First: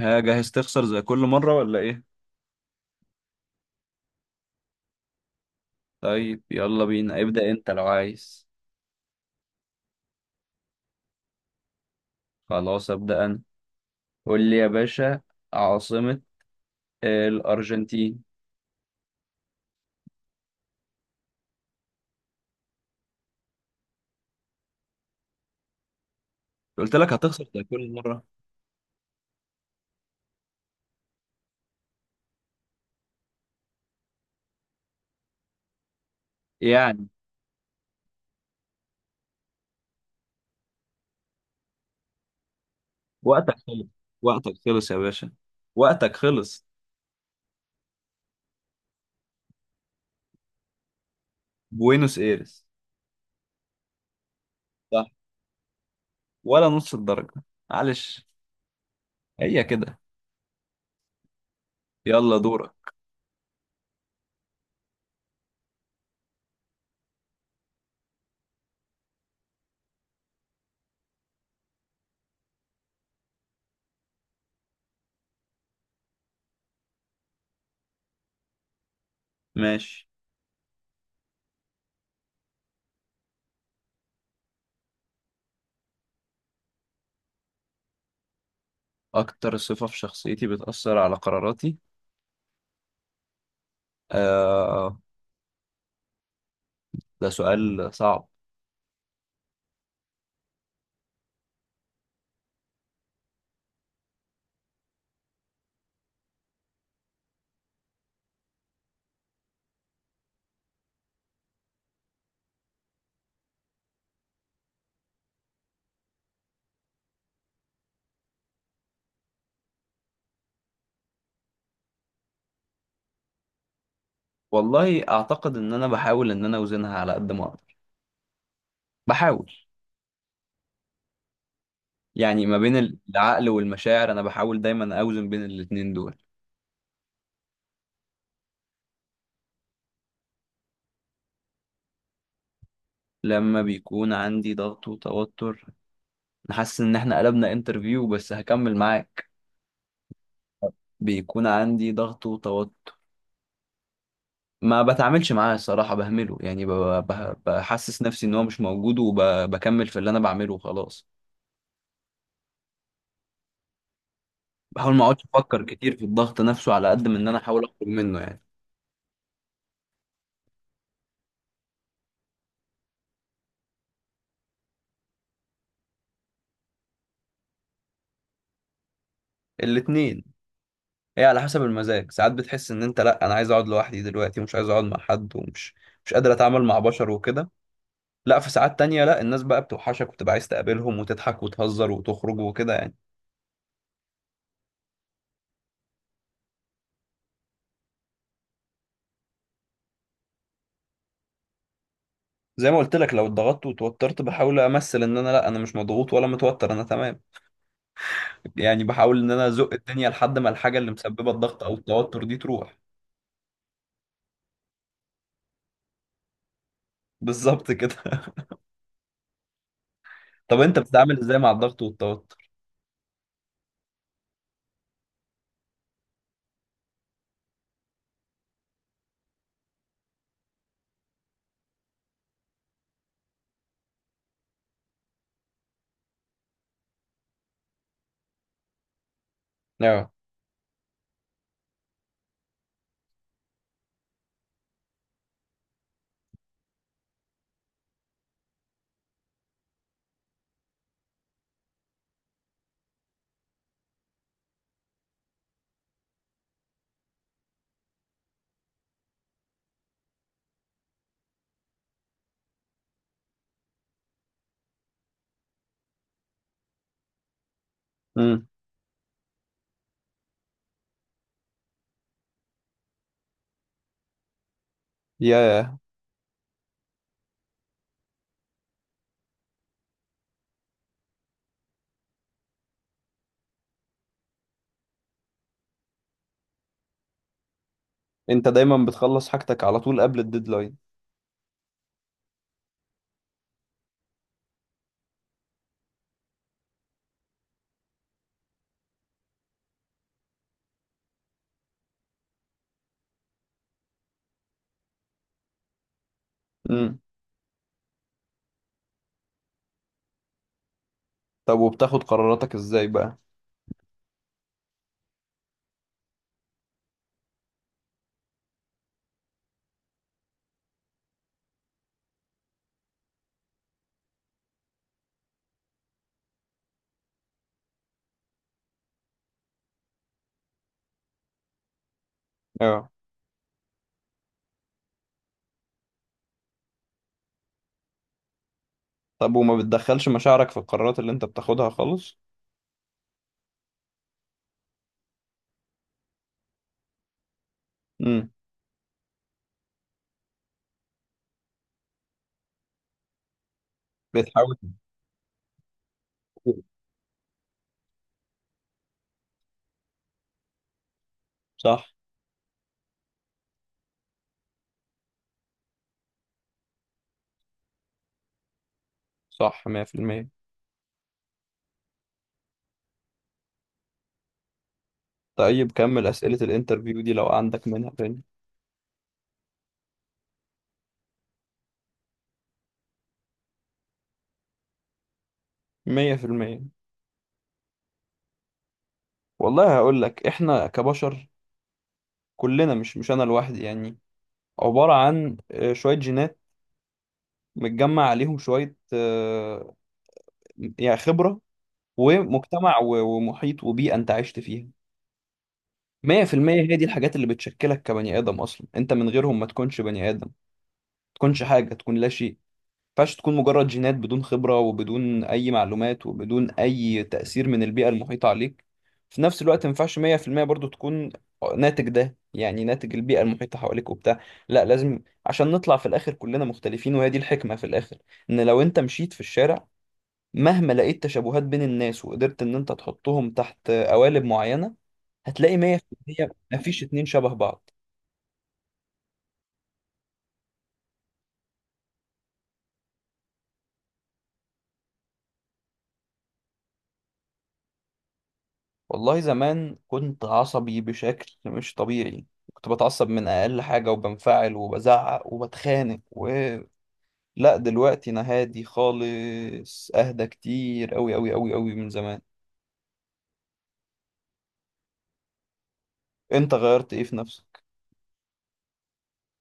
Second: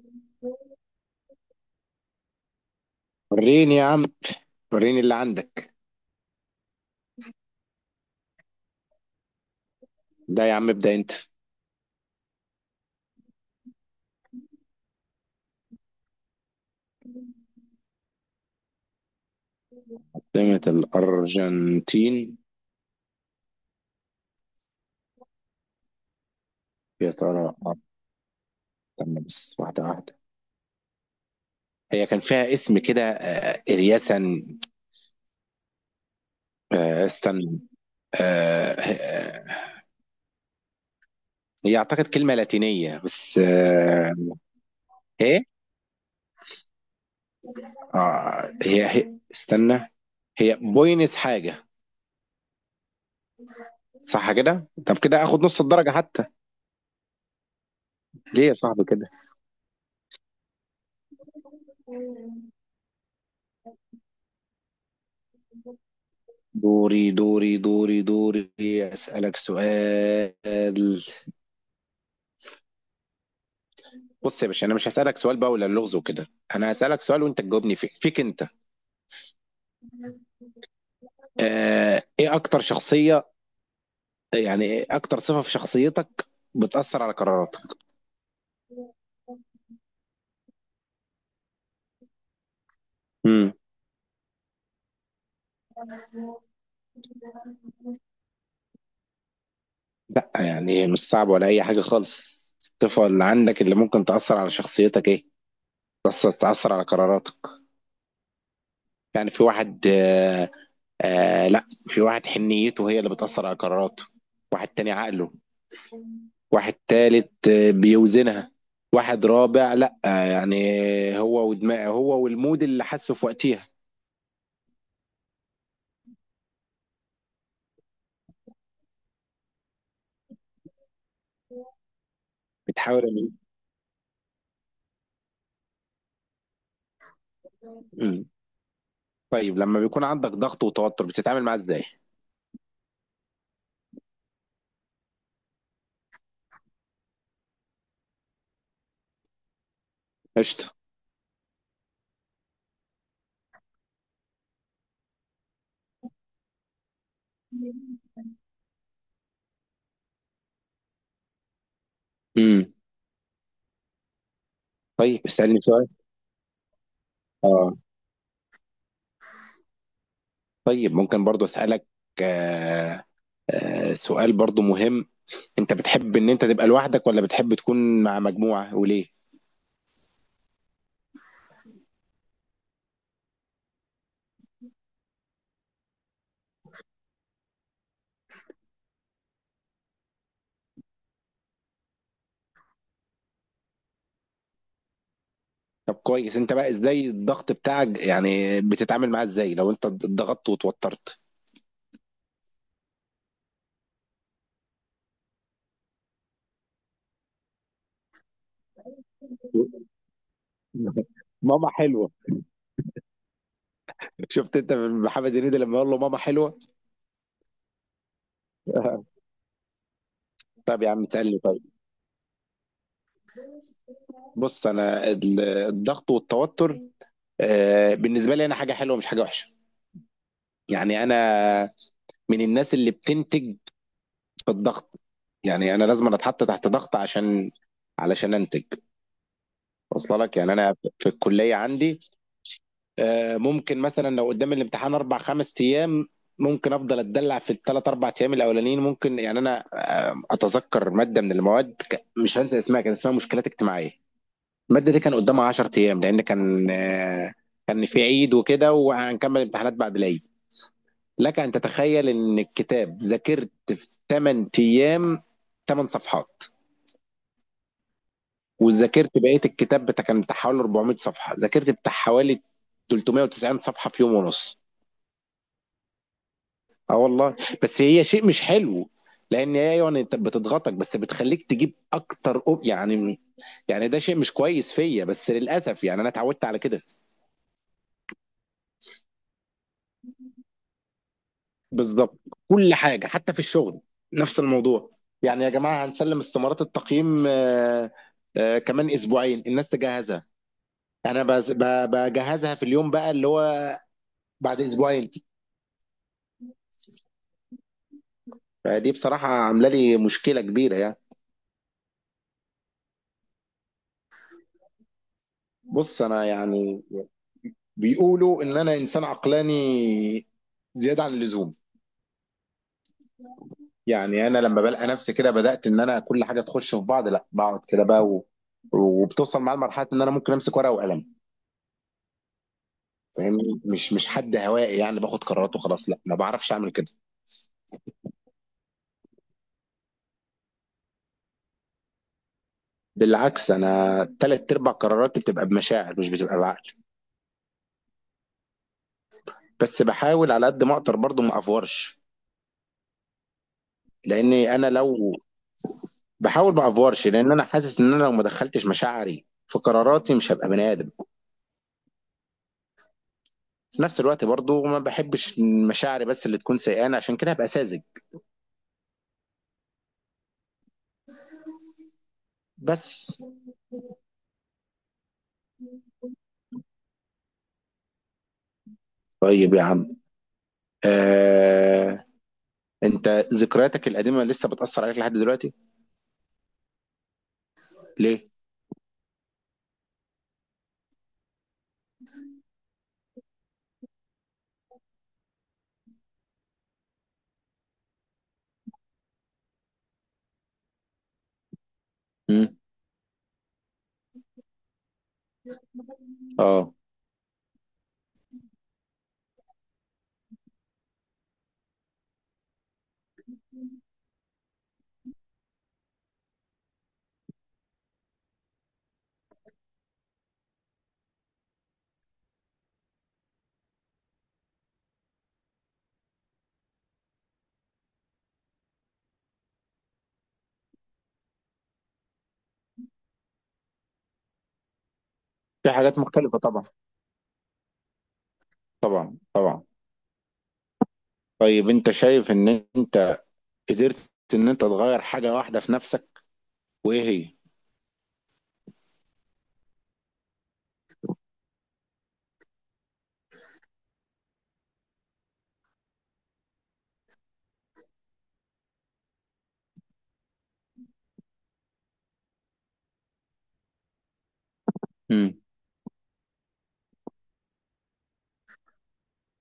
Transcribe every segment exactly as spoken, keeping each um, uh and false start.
ها جاهز تخسر زي كل مرة ولا ايه؟ وريني يا عم. وريني اللي عندك. طيب يلا بينا ابدأ انت لو عايز. ده يا عم ابدأ انت. خلاص ابدأ انا. قول لي يا باشا. عاصمة الأرجنتين. عاصمة الأرجنتين، قلت يا لك هتخسر ترى؟ زي كل مرة. استنى بس، واحدة واحدة. هي كان فيها اسم كده آه، إرياسا. آه، يعني. استنى. آه، آه، هي أعتقد كلمة لاتينية بس وقتك خلص. آه، وقتك خلص يا باشا. إيه؟ وقتك خلص. آه، هي هي استنى. هي بوينس حاجة. بوينوس ايرس. صح كده؟ طب صح. كده آخد نص الدرجة حتى. ولا نص الدرجة، معلش. ليه يا صاحبي كده؟ هي كده. يلا دورك. دوري دوري دوري دوري. أسألك سؤال. بص يا باشا، انا مش هسألك سؤال بقى ولا اللغز وكده. انا هسألك سؤال وانت تجاوبني فيه، فيك انت. ماشي. آه ايه اكتر شخصية، يعني إيه اكتر صفة في شخصيتك بتأثر على قراراتك؟ أكتر صفة في شخصيتي بتأثر على قراراتي. امم آه ده سؤال صعب. لا يعني مش صعب ولا اي حاجة خالص. الصفة اللي عندك اللي ممكن تأثر على شخصيتك ايه، تأثر تأثر على قراراتك؟ يعني في واحد آه آه لا، في واحد حنيته هي اللي بتأثر على قراراته، واحد تاني عقله، واحد تالت آه، بيوزنها، واحد رابع لا آه، يعني هو ودماغه هو والمود اللي حاسه في وقتها. والله اعتقد ان انا بحاول ان انا اوزنها على قد ما اقدر، بحاول. يعني ما بين بتحاول إن- العقل والمشاعر انا بحاول دايما اوزن بين الاتنين دول. مم. طيب لما بيكون عندك ضغط وتوتر بتتعامل معاه ازاي؟ لما بيكون عندي ضغط وتوتر، حاسس ان احنا قلبنا انترفيو، بس هكمل معاك. قشطة. بيكون عندي ضغط وتوتر، ما بتعاملش معاه الصراحة، بهمله يعني، ب- ب- بحسس نفسي ان هو مش موجود وبكمل في اللي انا بعمله وخلاص. امم. بحاول ما طيب اقعدش اسألني افكر سؤال. كتير في الضغط نفسه على قد ما ان انا احاول اه. اخرج منه يعني. طيب ممكن برضو اسألك آه آه سؤال برضو مهم. انت بتحب ان انت تبقى لوحدك ولا بتحب تكون مع مجموعة، وليه؟ الاتنين. هي على حسب المزاج، ساعات بتحس ان انت، لا انا عايز اقعد لوحدي دلوقتي ومش عايز اقعد مع حد ومش مش قادر اتعامل مع بشر وكده. لا، في ساعات تانية لا، الناس بقى بتوحشك وتبقى عايز تقابلهم وتضحك وتهزر وتخرج وكده يعني. طب كويس. انت بقى ازاي الضغط بتاعك، يعني بتتعامل معاه ازاي لو انت اتضغطت وتوترت؟ زي ما قلت لك، لو اتضغطت وتوترت بحاول امثل ان انا، لا انا مش مضغوط ولا متوتر، انا تمام يعني. بحاول ان انا ازق الدنيا لحد ما الحاجة اللي مسببة الضغط ماما او حلوه. التوتر دي تروح. شفت انت من محمد هنيدي لما يقول له ماما حلوه؟ بالظبط كده. طب انت طب يا عم بتتعامل ازاي تسالني مع طيب. الضغط والتوتر؟ بص انا ال- الضغط والتوتر آه، بالنسبه لي انا حاجه حلوه، مش حاجه وحشه. يعني انا من الناس اللي بتنتج في الضغط. يعني انا لازم أنا اتحط تحت ضغط عشان علشان انتج. اه. وصل لك؟ يعني انا في الكليه عندي آه، ممكن مثلا لو قدام الامتحان اربع خمس ايام، ممكن افضل اتدلع في الثلاث اربع ايام الاولانيين. ممكن يعني انا آه، اتذكر ماده من المواد ك- مش هنسى اسمها، كان اسمها مشكلات اجتماعيه. الماده دي كان قدامها عشرة ايام، لان كان آه، كان في عيد وكده وهنكمل امتحانات بعد العيد. لك ان تتخيل ان الكتاب ذاكرت في تمن ايام تمن صفحات، امم. وذاكرت بقيه الكتاب، بتاع كان بتاع حوالي أربعمائة صفحه، ذاكرت بتاع حوالي ثلاثمائة وتسعين صفحه في يوم ونص. يا. اه والله. بس هي شيء مش حلو، لان هي يعني انت بتضغطك بس بتخليك تجيب اكتر أوب يعني. يعني ده شيء مش كويس فيا، بس للاسف يعني انا اتعودت على كده. انت دايما بتخلص حاجتك على طول قبل الديدلاين. بالظبط. كل حاجه حتى في الشغل نفس الموضوع. يعني يا جماعه هنسلم استمارات التقييم آه، آه، كمان اسبوعين الناس تجهزها. انا بز- ب- بجهزها في اليوم بقى اللي هو بعد اسبوعين. دي بصراحه عامله لي مشكله كبيره يعني. طب وبتاخد قراراتك ازاي بقى؟ بص انا يعني بيقولوا ان انا انسان عقلاني زياده عن اللزوم. يعني انا لما بلقى نفسي كده بدات ان انا كل حاجه تخش في بعض، لا بقعد كده بقى، و... وبتوصل معايا لمرحله ان انا ممكن امسك ورقه وقلم. اه. فاهمني؟ مش مش حد هوائي يعني باخد قرارات وخلاص، لا ما بعرفش اعمل كده. طب وما بتدخلش مشاعرك في القرارات اللي انت بتاخدها خالص؟ بالعكس، انا ثلاث ارباع قراراتي بتبقى بمشاعر، مش بتبقى بعقل. امم. بس بحاول على قد ما اقدر برضه ما افورش. لاني بتحاول انا لو بحاول تفكر. ما افورش، لان انا حاسس ان انا لو ما دخلتش مشاعري في قراراتي مش هبقى بني ادم. صح. في نفس الوقت برضو ما بحبش مشاعري بس اللي تكون سيئانة، عشان كده هبقى ساذج. صح مية في المية. بس. طيب كمل أسئلة الانترفيو دي لو عندك منها تاني. طيب يا عم، آه... انت ذكرياتك القديمة لسه بتأثر عليك لحد دلوقتي؟ مية في المية. ليه؟ والله هقول لك، احنا كبشر كلنا، مش مش انا لوحدي يعني، عبارة عن آه، شوية جينات متجمع عليهم شوية، آه، يعني خبرة مم. ومجتمع و- ومحيط وبيئة انت عشت فيها. مية في المية اه، هي دي الحاجات اللي بتشكلك كبني آدم، أصلا أنت من غيرهم ما تكونش بني آدم، ما تكونش حاجة، تكون لا شيء. ما ينفعش تكون مجرد جينات بدون خبرة وبدون أي معلومات وبدون أي تأثير من البيئة المحيطة عليك. في نفس الوقت ما ينفعش مية في المية برضو تكون ناتج، ده يعني ناتج البيئة المحيطة حواليك وبتاع، لا لازم، عشان نطلع في الآخر كلنا مختلفين، وهي دي الحكمة في الآخر. إن لو أنت مشيت في الشارع، مهما لقيت تشابهات بين الناس وقدرت ان انت تحطهم تحت قوالب معينة، هتلاقي في حاجات مية في المية مختلفة طبعا. مفيش اتنين شبه بعض. طبعا طبعا. طيب انت شايف ان انت قدرت ان انت تغير حاجة واحدة في نفسك، وايه هي؟ والله زمان كنت عصبي بشكل مش طبيعي، كنت بتعصب من اقل حاجة وبنفعل وبزعق وبتخانق. و... لا دلوقتي انا هادي خالص، اهدى كتير قوي قوي قوي قوي من زمان. مم. انت غيرت ايه في نفسك؟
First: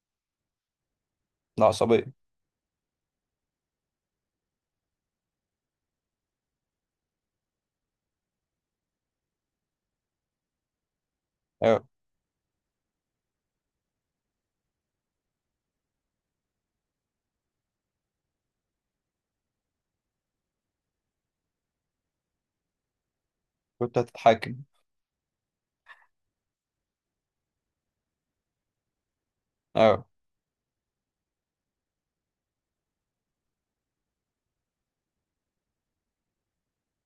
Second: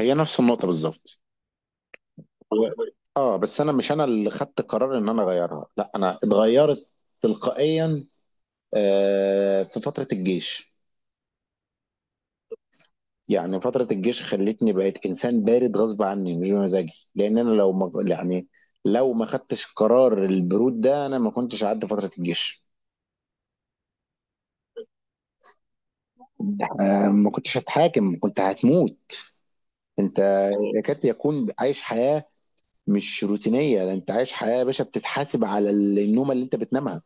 هي نفس النقطة بالظبط. العصبية. هو- اه بس انا مش انا اللي خدت قرار ان انا اغيرها، لا انا اتغيرت تلقائيا آه، في فترة الجيش. اه. يعني فترة الجيش خلتني بقيت إنسان بارد غصب عني، مش بمزاجي، لأن أنا لو ما يعني لو ما خدتش قرار البرود ده أنا ما كنتش عدى فترة الجيش. كنت هتتحاكم. آه، ما كنتش هتحاكم، كنت هتموت. اه. أنت يكاد يكون عايش حياة مش روتينية، ده أنت عايش حياة يا باشا بتتحاسب على ال- النومة اللي أنت بتنامها.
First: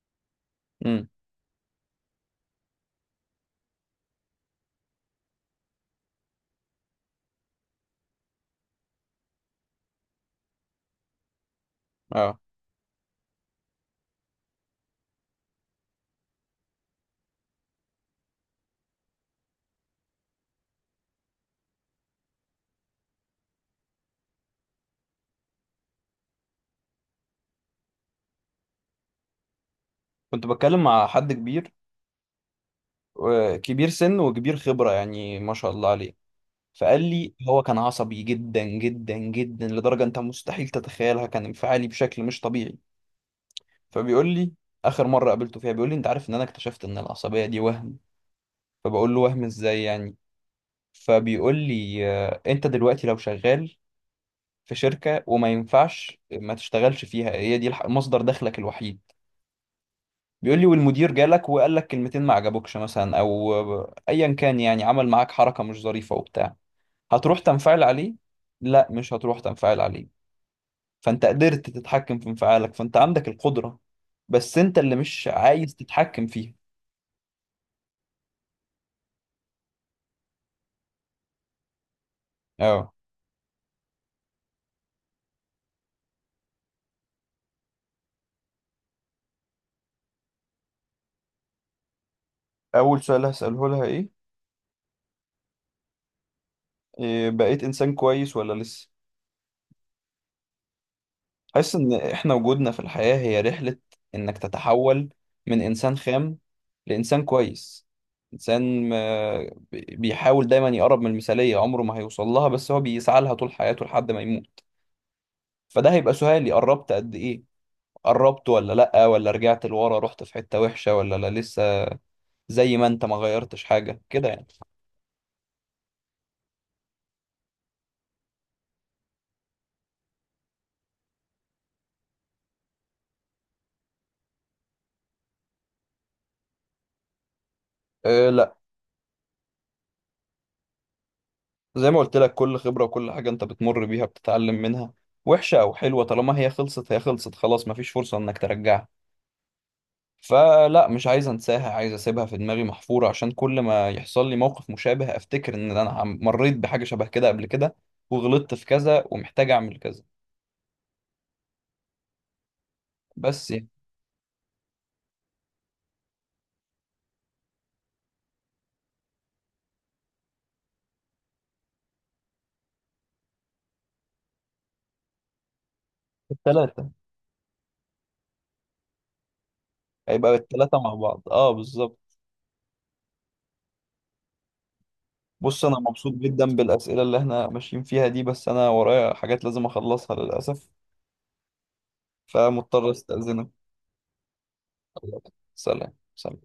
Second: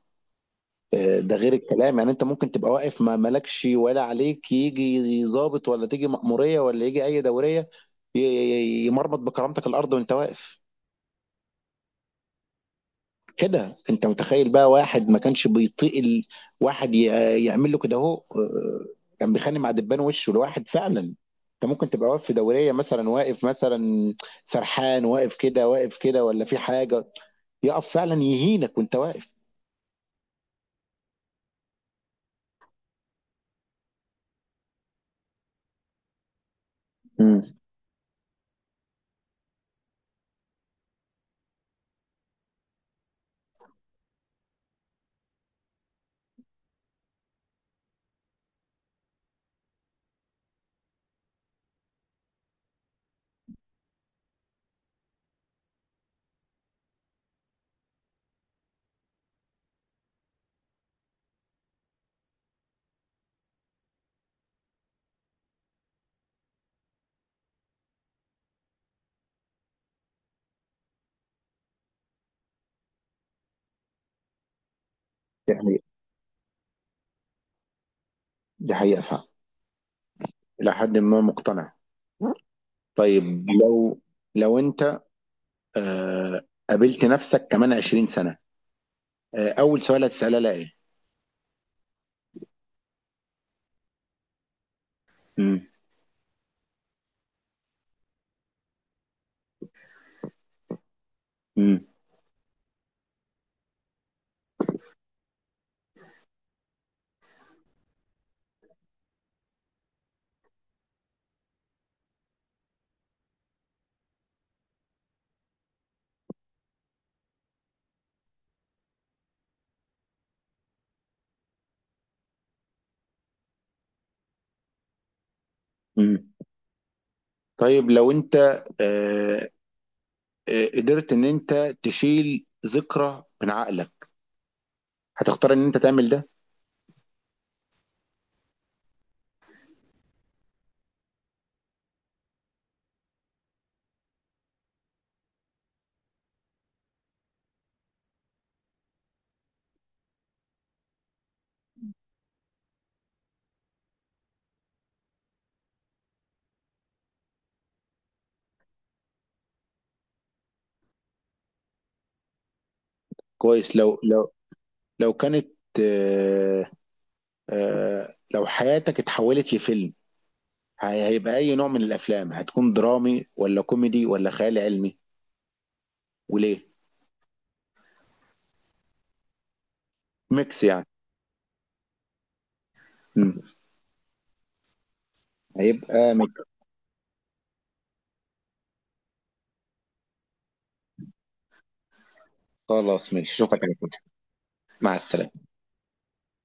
امم. آه، ده غير الكلام. يعني أنت ممكن تبقى واقف ما مالكش ولا عليك، يجي ضابط ولا تيجي مأمورية ولا يجي أي دورية ي- ي- يمرمط بكرامتك الأرض وأنت واقف. اه. كده انت متخيل بقى واحد ما كانش بيطيق ال- واحد ي- يعمل له كده اهو آه، كان بيخانق مع دبان وشه، لواحد فعلا انت ممكن تبقى واقف في دوريه مثلا، واقف مثلا سرحان واقف كده واقف كده ولا في حاجه، يقف فعلا يهينك وانت واقف. كنت بتكلم مع حد كبير، و- كبير سن وكبير خبرة يعني، ما شاء الله عليه. فقال لي امم. هو كان عصبي جدا جدا جدا لدرجة انت مستحيل تتخيلها، كان انفعالي بشكل مش طبيعي. فبيقول لي، اخر مرة قابلته فيها، بيقول لي انت عارف ان انا اكتشفت ان العصبية دي وهم. فبقول له وهم ازاي يعني؟ فبيقول لي، آه، انت دلوقتي لو شغال في شركة وما ينفعش ما تشتغلش فيها، هي دي الح- مصدر دخلك الوحيد، بيقول لي، والمدير جالك وقال لك كلمتين ما عجبوكش مثلا، او آه، ايا كان يعني، عمل معاك حركة مش ظريفة وبتاع، هتروح تنفعل عليه؟ لا مش هتروح تنفعل عليه. فانت قدرت تتحكم في انفعالك، فانت عندك القدرة، بس انت اللي مش دي عايز حقيقة. تتحكم فيها. دي حقيقة فعلا. إلى حد ما مقتنع. اه. طيب لو لو أنت آه قابلت نفسك كمان عشرين سنة، آه أول سؤال هتسألها لها إيه؟ اول سؤال هسأله لها ايه. امم. إيه، بقيت انسان كويس ولا لسه؟ حاسس ان احنا وجودنا في الحياة هي رحلة، انك تتحول من انسان خام لانسان كويس، انسان آه، بي- بيحاول دايما يقرب من المثالية، عمره ما هيوصل لها بس هو بيسعى لها طول حياته لحد ما يموت. فده هيبقى سؤالي، قربت قد ايه؟ قربت ولا لأ، ولا رجعت لورا، رحت في حتة وحشة، ولا لا لسه زي ما انت ما غيرتش حاجة كده يعني. امم. طيب لو انت آه، آه، قدرت ان انت تشيل ذكرى من عقلك، هتختار ان انت تعمل ده؟ أه لا، زي ما قلت لك، كل خبرة وكل حاجة انت بتمر بيها بتتعلم منها، وحشة او حلوة، طالما هي خلصت هي خلصت خلاص، مفيش فرصة انك ترجعها. فلا مش عايز انساها، عايز اسيبها في دماغي محفورة، عشان كل ما يحصل لي موقف مشابه افتكر ان انا عم- مريت بحاجة شبه كده قبل كده، وغلطت في كذا ومحتاج اعمل كذا، بس يعني. كويس. لو لو لو كانت آه، آه، لو حياتك اتحولت لفيلم، هي- هيبقى اي نوع من الافلام، هتكون درامي ولا كوميدي ولا خيال علمي، وليه؟ التلاتة. هيبقى ميكس التلاتة يعني. مع بعض، اه بالظبط. مم. بص انا مبسوط هيبقى ميكس. جدا بالاسئله اللي احنا ماشيين فيها دي، بس انا ورايا حاجات لازم اخلصها للاسف، فمضطر خلاص ماشي، استاذنك. اشوفك على كده. مع السلامة. سلام سلام.